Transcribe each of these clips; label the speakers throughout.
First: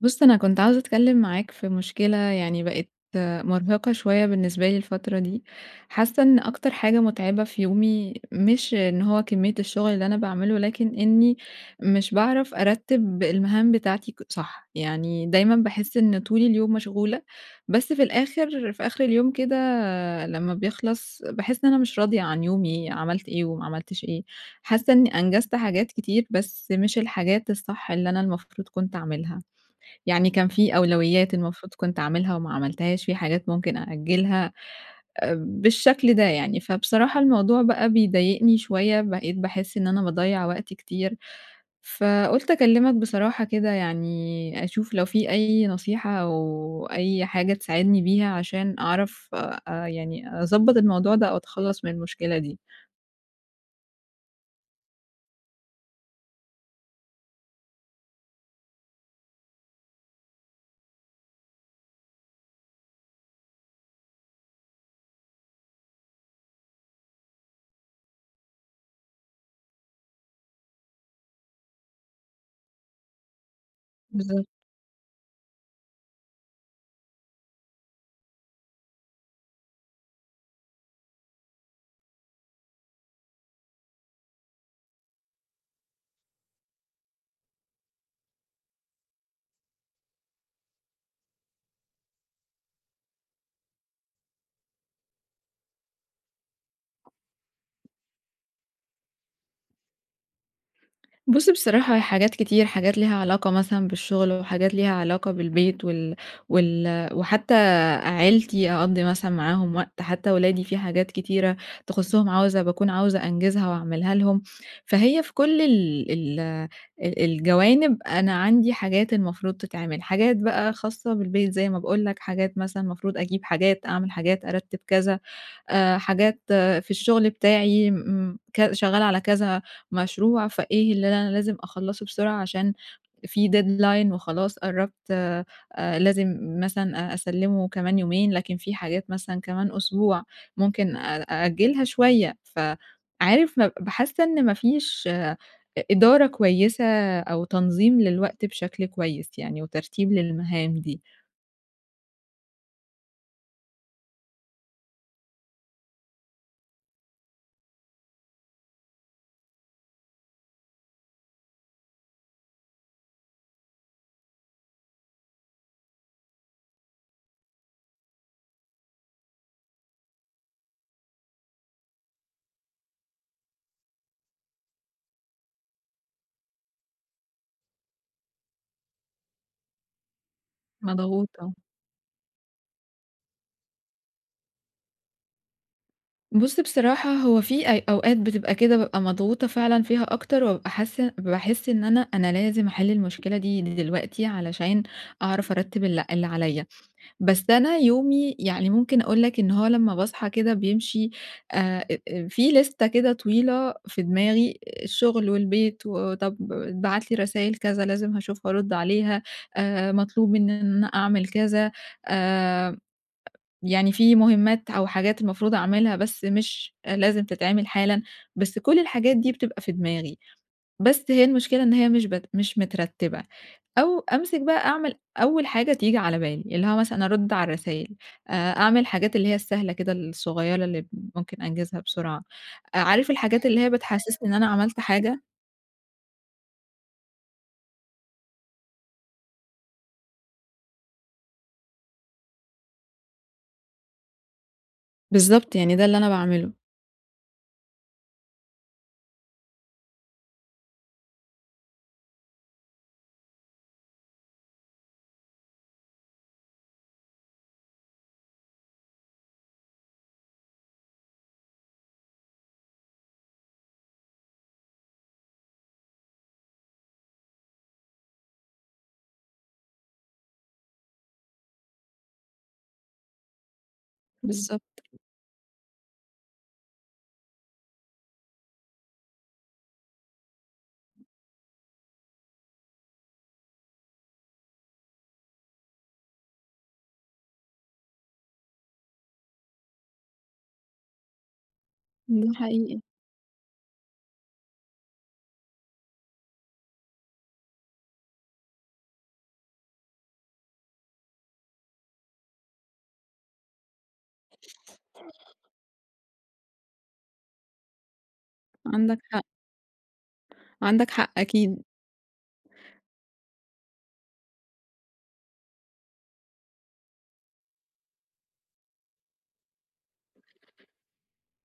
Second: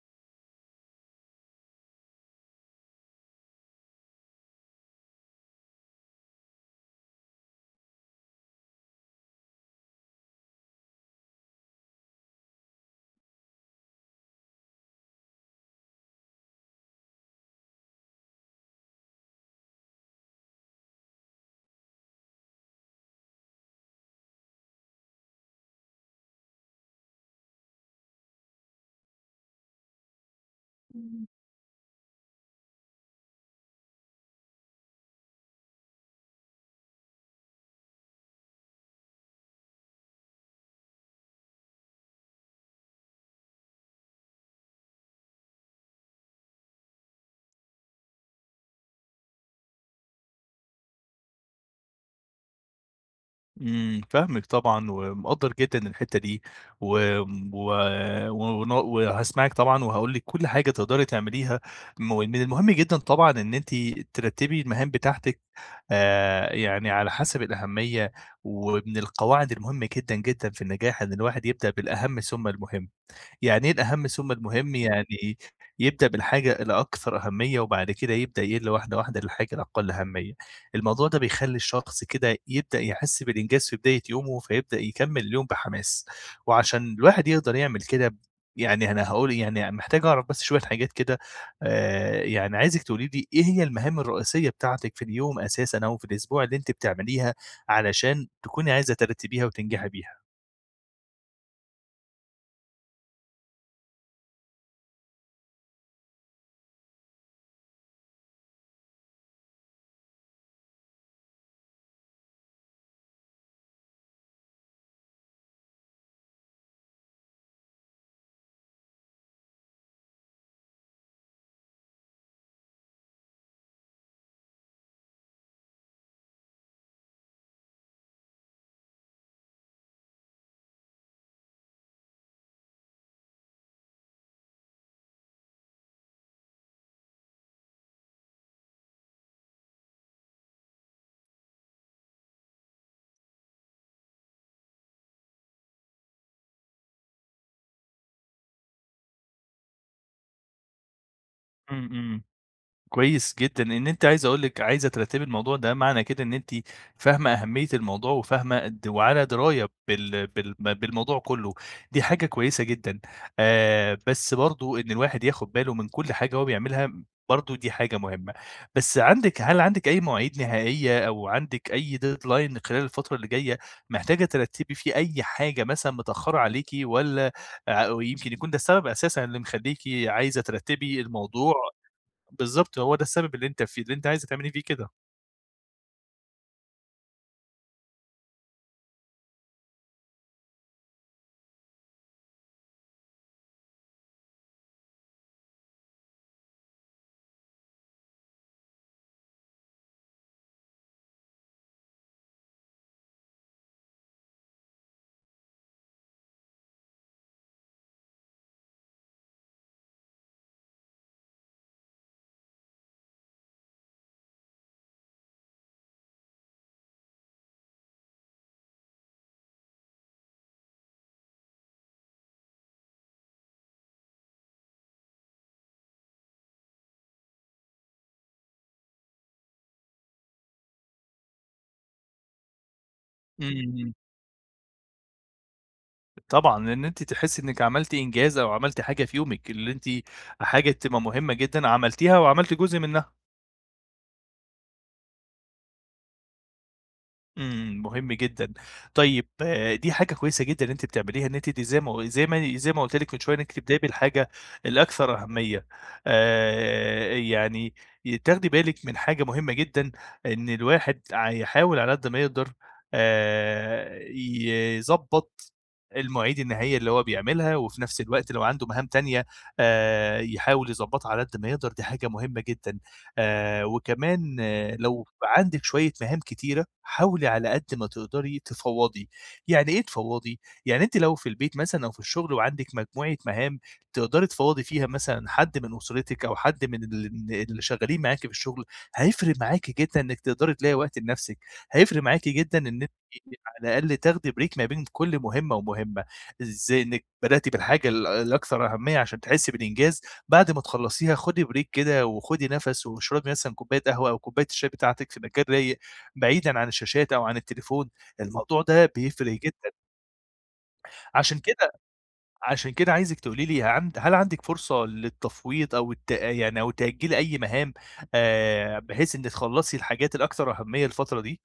Speaker 1: بُص أنا كنت عاوزة أتكلِّم معاك في مُشكلة يعني بقت مُرهقة شوية بالنسبة لي الفترة دي، حاسِّة إن أكتر حاجة مُتعبة في يومي، مش إن هو كمية الشُّغل اللي أنا باعمله، لكن إني مش باعرف أرتِّب المهام بتاعتي ك صح، يعني دايماً باحِسّ إن طول اليوم مشغولة، بس في الآخر في آخر اليوم كده لمّا بيخلص باحِسّ إن أنا مش راضية عن يومي عملت إيه وما عملتش إيه، حاسَّة إني أنجزت حاجات كتير بس مش الحاجات الصح اللي أنا المفروض كنت أعملها، يعني كان في
Speaker 2: إمم.
Speaker 1: أولويّات المفروض كنت أعملها وما عملتهاش، في حاجات ممكن أأجلها بالشكل ده يعني، فبصراحة الموضوع بقى بيضايقني شوية، بقيت باحِسّ إن أنا باضيَّع وقتي كتير، فقُلت أكلِّمك بصراحة كده يعني أشوف لو في أي نصيحة أو أي حاجة تساعدني بيها، عشان أعرف آآ يعني أضبط الموضوع ده أو أتخلَّص من المُشكلة دي.
Speaker 2: إمم، فاهمِك طبعًا ومقدّر جدًا الحِتّة دي، وم و و وهاسمعِك طبعًا، وهاقول لِك كُلّ حاجة تقدري تعمليها، م من المُهم جدًا طبعًا إن أنتِ ترتّبي المهام بتاعتِك آآ يعني على حسب الأهمية، ومن القواعد المُهمَّة جدًا جدًا في النجاح، إن الواحد يبدأ بالأهمّ ثُم المُهم، يعني إيه الأهمّ ثُم
Speaker 1: بالضبط.
Speaker 2: المُهم، يعني يبدأ بالحاجة اللي أكثر أهمية وبعد كده يبدأ يِقلّ واحدة واحدة للحاجة الأقل أهمية، الموضوع ده بيخلّي الشخص كده يبدأ يحِسّ بالإنجاز في بداية يومه فيبدأ يكمِّل اليوم بحماس، وعشان الواحد يقدر يعمل كده، يعني أنا هاقول يعني محتاج أعرف بس شوية حاجات كده، آآ يعني عايزِك تقولي لي إيه هي المهام الرّئيسيّة بتاعتِك في اليوم أساسًا أو في الأسبوع اللي أنتِ بتعمليها، علشان تكوني عايزة ترتِّبِيها وتنجحي بيها؟
Speaker 1: بُص بصراحة هي حاجات كتير، حاجات ليها علاقة مثلًا بالشغل، وحاجات ليها علاقة بالبيت وال وال وحتى عيلتي، أقضّي مثلًا معاهم وقت، حتى ولادي في حاجات كتيرة تخصُّهم، عاوزة باكون عاوزة أنجِزها وأعملها لهم. فهي في كل ال ال أ الجوانب، أنا عندي حاجات المفروض تتعمل، حاجات بقى خاصّة بالبيت زي ما باقول لك، حاجات مثلًا، مفروض أجيب حاجات، أعمل حاجات، أرتِّب كذا، آآ حاجات في الشغل بتاعي امم كذ شغّالة على كذا مشروع فإيه اللي أنا لازم أخلّصُه بسرعة عشان في deadline وخلاص قرّبت آآ لازم مثلًا أ أسلِّمه كمان يومين، لكن في حاجات مثلًا كمان أسبوع ممكن أ أأجِّلها شويّة. فعارف ما باحس إن ما فيش إ إدارة كويّسة أو تنظيم للوقت بشكل كويّس يعني وترتيب للمهام دي.
Speaker 2: إمم، إمم. كويّس جدًا إن أنتِ عايز أقول لِك عايزة ترتّبي الموضوع ده، معنى كده إن أنتِ فاهمة أهميّة الموضوع، وفاهمة قد وعلى دِراية بال بال بالموضوع كُلّه، دي حاجة كويّسة جدًا، آآ بس برضه إن الواحد ياخد باله من كُل حاجة هو بيعملها برضه دي حاجة مُهمّة. بس عَندِك هل عَندِك أي مواعيد نهائيّة أو عندِك أي deadline خلال الفترة اللي جايّة؟ محتاجة ترتّبي فيه أي حاجة مثلًا متأخّرة عليكِ والّا ع ويمكن يكون ده السبب أساسًا اللي مخلّيكِ عايزة ترتّبي الموضوع؟
Speaker 1: مضغوطة.
Speaker 2: بالضبط، هو ده السبب اللي أنتِ في اللي أنتِ عايزة تعملي فيه كده.
Speaker 1: بُص بصراحة، هو في أي أوقات بتبقى كده بابقى مضغوطة فعلًا فيها أكتر وأبقي حاسّة باحس إن أنا، أنا لازم أحل المشكلة دي دلوقتي علشان أعرف أرتِّب ال اللي عليّا. بس أنا يومي يعني ممكن أقول لك إن هو لمّا باصحى كده بيمشي أ أ في لِستَة كده طويلة في دماغي الشغل والبيت وطب اتبعت لي رسايل كذا لازم هاشوف وأرد عليها. آآ مطلوب إن أنا أنا أعمل كذا، آآ، يعني في مُهمات أو حاجات المفروض أعملها، بس مش أ لازم تتعمل حالًا. بس كل الحاجات دي بتبقى في دماغي. بس هي المشكلة إن هي مش بت مش مترتِّبة. أو أمسِك بقى أعمل أول حاجة تيجي على بالي. اللي هو مثلًا أرُد على الرسايل، أ أعمل حاجات اللي هي السهلة كده الصغيرة اللي ب ممكن أنجِزها بسرعة. أ عارف الحاجات اللي هي
Speaker 2: إمم.
Speaker 1: بتحسّسني إن أنا عملت حاجة؟
Speaker 2: طبعًا. لإن أنتِ تحسّي إنِّك عملتِ إنجاز أو عملتِ حاجة في يومِك اللي أنتِ حاجة تبقي مهمة جدًا عملتيها وعملتِ جزء منّها.
Speaker 1: بالضبط. يعني ده اللي أنا باعمله.
Speaker 2: إمم مهم جدًا، طيب دي حاجة كويسة جدًا إن أنتِ بتعمليها، إن أنتِ دي زي ما زي مي زي ما قُلت لِك من شوية إنِك تبدئي بالحاجة الأكثر أهمية، آآ يعني تاخدي بالِك من حاجة مهمة جدًا إن الواحد ع يحاول على قد ما يقدر آآ يضبّط المواعيد النهائية اللي هو بيعملها، وفي نفس الوقت لو عنده مهام تانية آآ يحاول يضبّطها على قد ما يقدر، دي حاجة مهمة جدًا، آآ وكمان
Speaker 1: بالضبط.
Speaker 2: لو عندِك شوية مهام كتيرة حاولي على قد ما تقدري تفوّضي، يعني إيه تفوّضي؟ يعني أنتِ لو في البيت مثلًا أو في الشغل وعندِك مجموعة مهام، تقدري تفوّضي فيها مثلًا حد من أسرتِك أو حد من ال اللي شغالين معاكِ في الشغل، هيفرق معاكِ جدًا إنِك تقدري تلاقي وقت لنفسِك، هيفرق معاكِ
Speaker 1: ده
Speaker 2: جدًا إن
Speaker 1: حقيقي.
Speaker 2: أنتِ على الأقل تاخدي بريك ما بين كل مهمة ومهمة، إزاي؟ إنِك بدأتِ بالحاجة ال الأكثر أهمية عشان تحسي بالإنجاز، بعد ما تخلّصيها خدي بريك كده، وخدي نفس، واشربي مثلًا كوباية قهوة أو كوباية الشاي بتاعتِك في مكان رايق بعيدًا عن الشاشات أو عن التليفون، الموضوع ده
Speaker 1: عندك حق.
Speaker 2: بيفرق جدًا.
Speaker 1: عندك حق،
Speaker 2: عشان
Speaker 1: أكيد.
Speaker 2: كده عشان كده عايزِك تقولي لي عند هل عندِك فرصة للتفويض أو الت يعني أو تأجيل أي مهام، آآ بحيث إن تخلّصي الحاجات الأكثر أهميّة الفترة دي؟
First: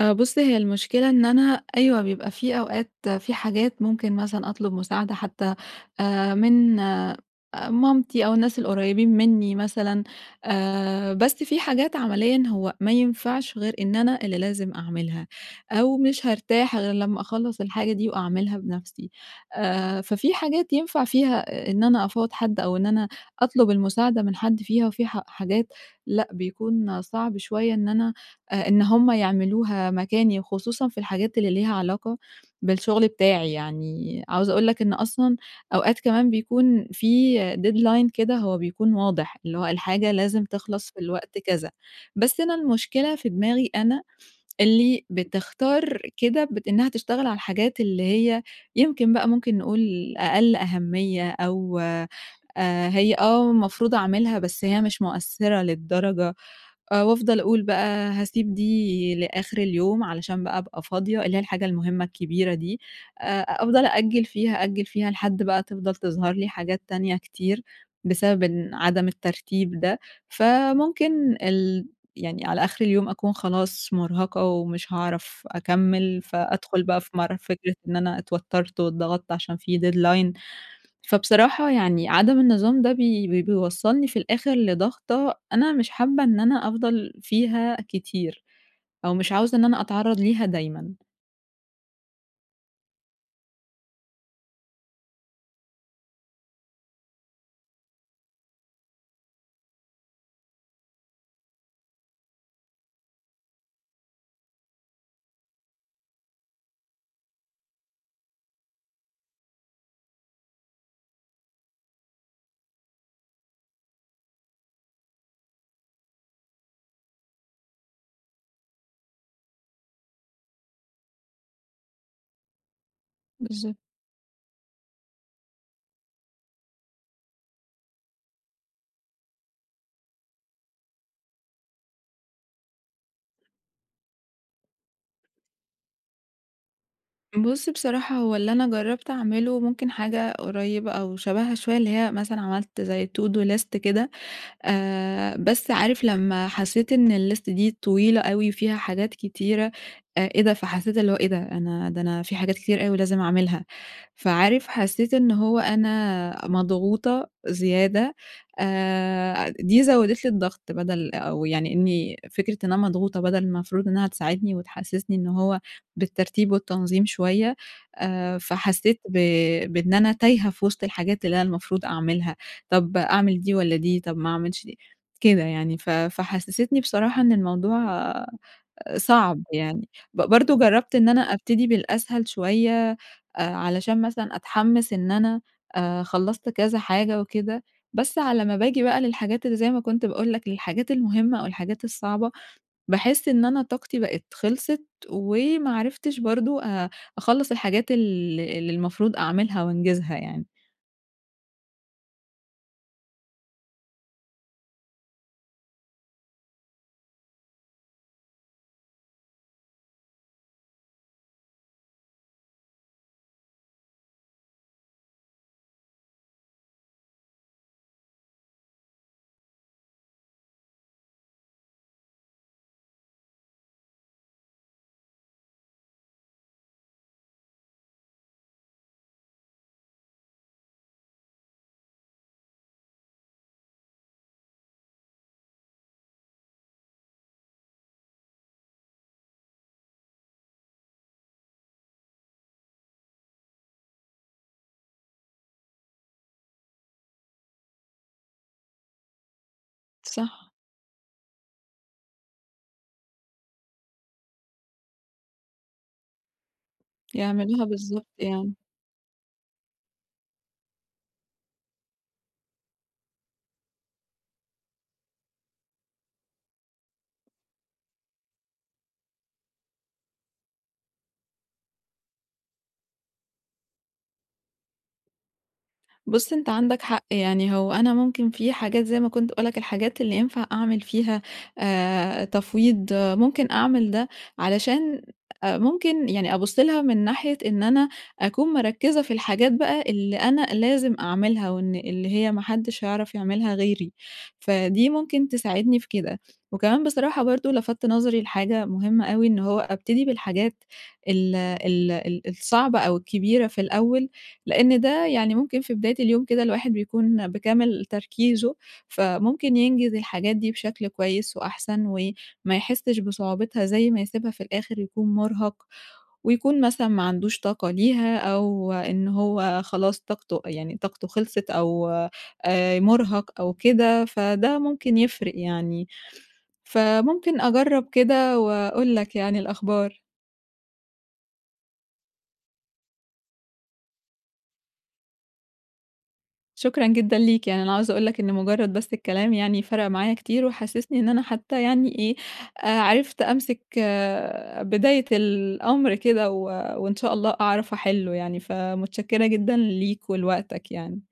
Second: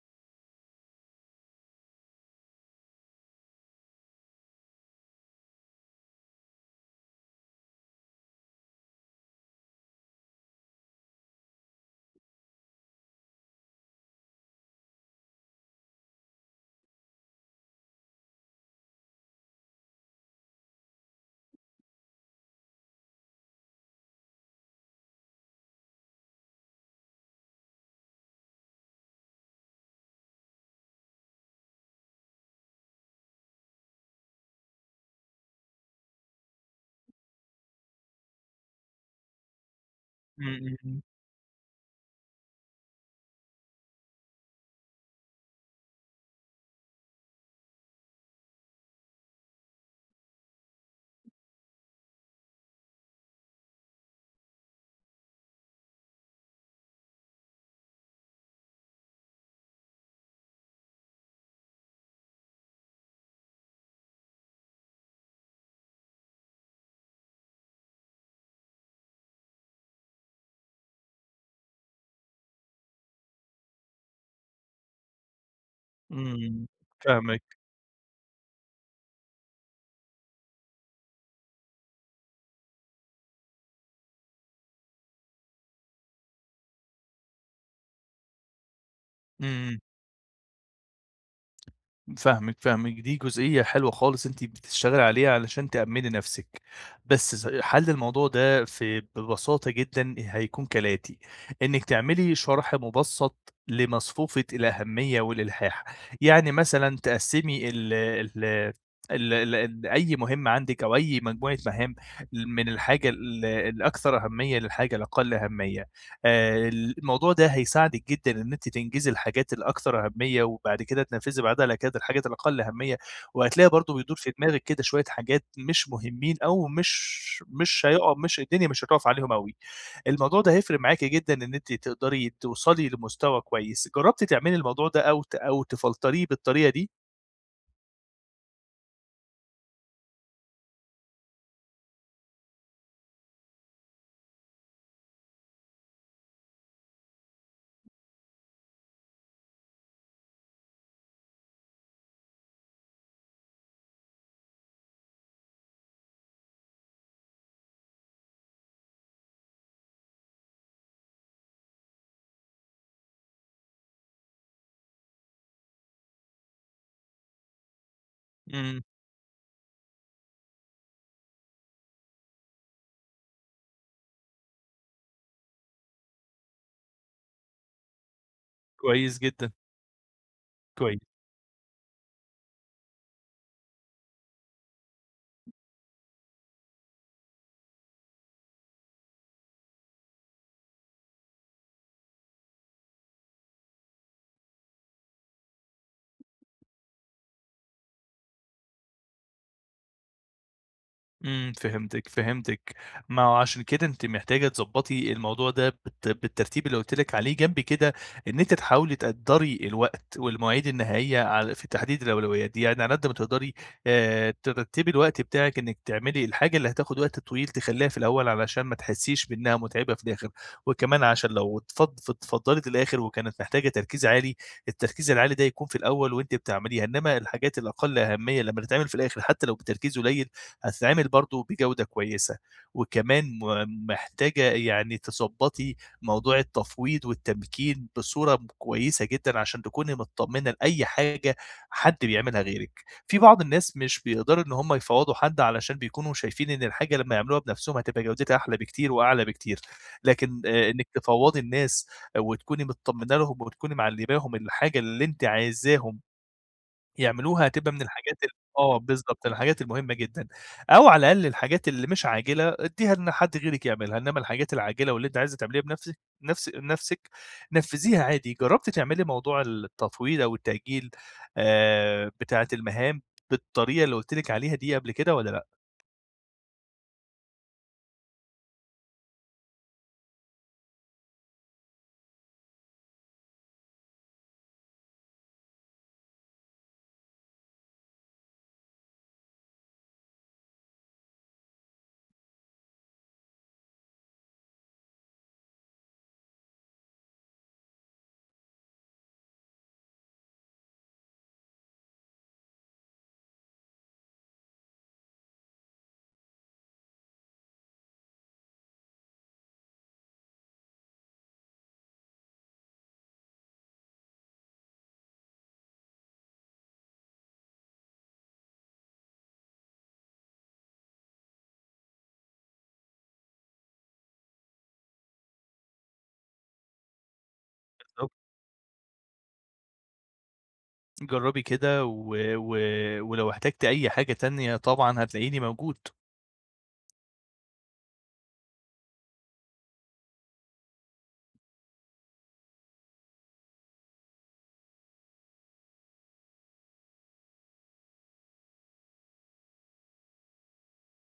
Speaker 1: أ بُص هي المشكلة إن أنا، أيوه بيبقى في أوقات، في حاجات ممكن مثلًا أطلُب مساعَدة حتى آآ، من أ مامتي أو الناس القريّبين مِنّي مثلًا. آآ، بس في حاجات عمليًا هو ما ينفعش غير إن أنا اللي لازم أعملها، أو مش هارتاح غير لمّا أخلّص الحاجة دي وأعملها بنفْسي. آآ ففي حاجات ينفَع فيها إن أنا أفوّض حد أو إن أنا أطلُب المساعدة من حد فيها وفي ح حاجات لأ، بيكون صعب شويّة إن أنا آآ إن هُم يعملوها مكاني خصوصًا في الحاجات اللي ليها علاقة بالشغل بتاعي، يعني عاوزة أقول لك إن أصلًا أوقات كمان بيكون في deadline كده هو بيكون واضح، اللي هو الحاجة لازم
Speaker 2: إمم، إمم،
Speaker 1: تخلَص في
Speaker 2: إمم.
Speaker 1: الوقت كذا. بس أنا المشكلة في دماغي أنا اللي بتختار كده بت إنها تشتغل على الحاجات اللي هي، يمكن بقى ممكن نقول أقل أهميّة أو آآ، هي آه، المفروض أعملها بس هي مش مؤثِّرة للدرجة، آآ وأفضَل أقول بقى هاسيب دي لآخر اليوم علشان بقى أبقى فاضية، اللي هي الحاجة المُهمّة الكبيرة دي. آآ أفضَل أأجِّل فيها، أأجِّل فيها لحد بقى تفضَل تظهر لي حاجات تانية كتير بسبب إن عدم الترتيب ده، فممكن ال يعني على آخر اليوم أكون خلاص مُرهَقة ومش هاعرف أكمِّل،
Speaker 2: إمم،
Speaker 1: فأدخل بقى في مر
Speaker 2: فاهمِك.
Speaker 1: فكرة إن أنا اتوتّرت واتضغطت عشان في deadline فبصراحة يعني عدم النظام ده بي بي بيوصَّلني في الآخر لضغطه أنا مش حابّة إن أنا أفضَل فيها كتير، أو مش عاوزة إن
Speaker 2: إمم.
Speaker 1: أنا أتعرّض ليها دايمًا.
Speaker 2: فاهمِك، فاهمِك. دي جزئية حلوة خالص أنتِ بتشتغلي عليها علشان تأمِّني نفسِك. بس ز حَل الموضوع ده ف ببساطة جدًا هيكون كالآتي. إنِّك تعملي شَرْح مُبسَّط لمصفوفة الأهمية والإلحاح. يعني مثلًا تقسّمي ال ال ال ال أي مهمة عندِك أو أي مجموعة مهام ل من الحاجة ال الأكثر أهمية للحاجة الأقل أهمية. آآ الموضوع ده هيساعدِك جدًا إن أنتِ تنجزي الحاجات الأكثر أهمية وبعد كده تنفّذي بعدها على كده الحاجات الأقل أهمية. وهتلاقي
Speaker 1: بالضبط.
Speaker 2: برضه بيدور في دماغِك كده شوية حاجات مش مهمّين أو مش مش هيقع مش الدنيا مش هتُقف عليهم أوي. الموضوع ده هيفرق معاكِ جدًا إن أنتِ تقدري توصلي لمستوي كويس. جرّبتِ تعملي الموضوع ده أو ت أو تفلتريه بالطريقة دي؟
Speaker 1: بُص، بصراحة هو اللي أنا جرّبت أعمله ممكن حاجة قريّبة أو شبهها شوية اللي هي مثلًا عملت زي to do list كده. آآ بس عارف لمّا حسّيت إن الlist دي طويلة أوي وفيها حاجات كتيرة، أ إيه ده؟! فحسّيت اللي هو إيه ده؟! أنا ده أنا في حاجات كتير أوي لازم أعملها. فعارف حسّيت إن هو أنا مضغوطة زيادة أ دي زوّدت لي الضغط. بَدَل أو يعني إنّي فكرة إن أنا مضغوطة بَدَل المفروض إنّها تساعدني وتحسّسني إن هو بالترتيب والتنظيم شوية. آآ
Speaker 2: إمم.
Speaker 1: فحسّيت ب بإن أنا تايهة في وِسط الحاجات اللي أنا المفروض أعملها. طب أعمل دي والّا دي؟ طب ما أعملش دي كده يعني. ف فحسّستني بصراحة إن الموضوع أ
Speaker 2: كويس
Speaker 1: صعب
Speaker 2: جدًا.
Speaker 1: يعني. ب برضه جرّبت
Speaker 2: كويس.
Speaker 1: إن أنا أبتدي بالأسهل شوية أ علشان مثلًا أتحمِّس إن أنا أ خلّصت كذا حاجة وكده. بس على ما باجي بقى للحاجات اللي زي ما كنت باقول لك، للحاجات المهمة أو الحاجات الصعبة، باحس إن أنا طاقتي بقت خلصت وما عرفتش برضه أ أخلّص الحاجات ال اللي المفروض أعملها وأنجزها يعني.
Speaker 2: إمم فهمتِك، فهمتِك، ما هو عشان كده أنتِ محتاجة تضبّطي الموضوع ده بالت بالترتيب اللي قُلت لِك عليه، جنب كده إن أنتِ تحاولي تقدّري الوقت والمواعيد النهائية عل في تحديد الأولويات دي، يعني على قد ما تقدري آآ ترتّبي الوقت بتاعِك إنِك تعملي الحاجة اللي هتاخد وقت طويل تخلّيها في الأول، علشان ما تحسيش بإنها مُتعِبة في الآخر، وكمان عشان لو اتفض اتفضّلت للآخر، وكانت محتاجة تركيز عالي، التركيز العالي ده يكون في الأول وأنتِ بتعمليها، إنما الحاجات الأقل أهمية لمّا تتعمل في الآخر حتى لو بتركيز قليل، هتتعمل برضه بجودة كويسة. وكمان م محتاجة يعني تضبّطي موضوع التفويض والتمكين بصورة كويسة جدًا، عشان تكوني متطمنة لأي حاجة حد بيعملها غيرِك، في بعض الناس مش بيقدروا إن هم يفوّضوا حد، علشان بيكونوا شايفين إن الحاجة لمّا يعملوها بنفسهم، هتبقى جودتها أحلى بكتير وأعلى بكتير، لكن
Speaker 1: صح
Speaker 2: إنِك تفوّضي الناس وتكوني متطمنة لهم وبتكوني معلّماهم الحاجة اللي أنتِ عايزاهم يعملوها،
Speaker 1: يعملوها
Speaker 2: هتبقى من
Speaker 1: بالضبط
Speaker 2: الحاجات ال
Speaker 1: يعني.
Speaker 2: آه بالضبط، من الحاجات المهمة جدًا، أو على الأقل الحاجات اللي مش عاجلة ادّيها إن حد غيرِك يعملها، إنما الحاجات العاجلة واللي أنتِ عايزة تعمليها بنفسِك نفس نفسِك نفّذيها عادي. جرّبتِ تعملي موضوع التطويل أو التأجيل آآ بتاعة المهام بالطريقة اللي قُلت لِك عليها دي قبل كده، والّا لأ؟
Speaker 1: بُص أنت عندك حق، يعني هو أنا ممكن في حاجات زي ما كنت باقول لك الحاجات اللي ينفع أعمل فيها آآ تفويض، ممكن أعمل ده، علشان أ ممكن يعني أبُص لها من ناحية إن أنا أكون مركزة في الحاجات بقى اللي أنا لازم أعملها، أو إن اللي هي ما حدش هيعرف يعملها غيري، فدي ممكن تساعدني في كده، وكمان بصراحة برضه لَفتّ نظري لحاجة مهمة أوي، إن هو أبتدي بالحاجات ال ال ال الصعبة أو الكبيرة في الأول، لأن ده يعني ممكن في بداية اليوم كده الواحد بيكون بكامل تركيزه، فممكن ينجز الحاجات دي بشكل كويس وأحسن وما يحسش بصعوبتها، زي ما يسيبها في الآخر يكون مرهق ويكون مثلًا ما عندوش طاقة ليها، أو إن هو خلاص طاقته يعني طاقته خلصت أو آآ مرهق أو كده، فده ممكن يفرق يعني، فممكن أجرّب
Speaker 2: بالضبط.
Speaker 1: كده وأقول لك يعني الأخبار.
Speaker 2: جرّبي كده و و ولو احتجتِ أي حاجة تانية طبعًا هتلاقيني موجود.
Speaker 1: شكرًا جدًا ليك، يعني أنا عاوزة أقول لك إنه مجرد بس الكلام يعني فرَق معايا كتير، وحسسني إن أنا حتى يعني إيه آآ عرفت أمسك بداية الأمر كده، و وإن شاء الله أعرف أحلّه يعني، فمتشكرة جدًا ليك ولوقتك يعني.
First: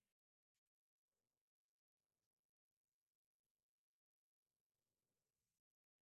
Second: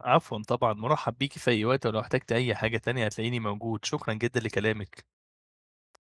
Speaker 2: عفوًا طبعًا، مُرحّب بيكِ في أي وقت، ولو احتجتِ أي حاجة تانية هتلاقيني موجود، شكرًا جدًا لكلامِك.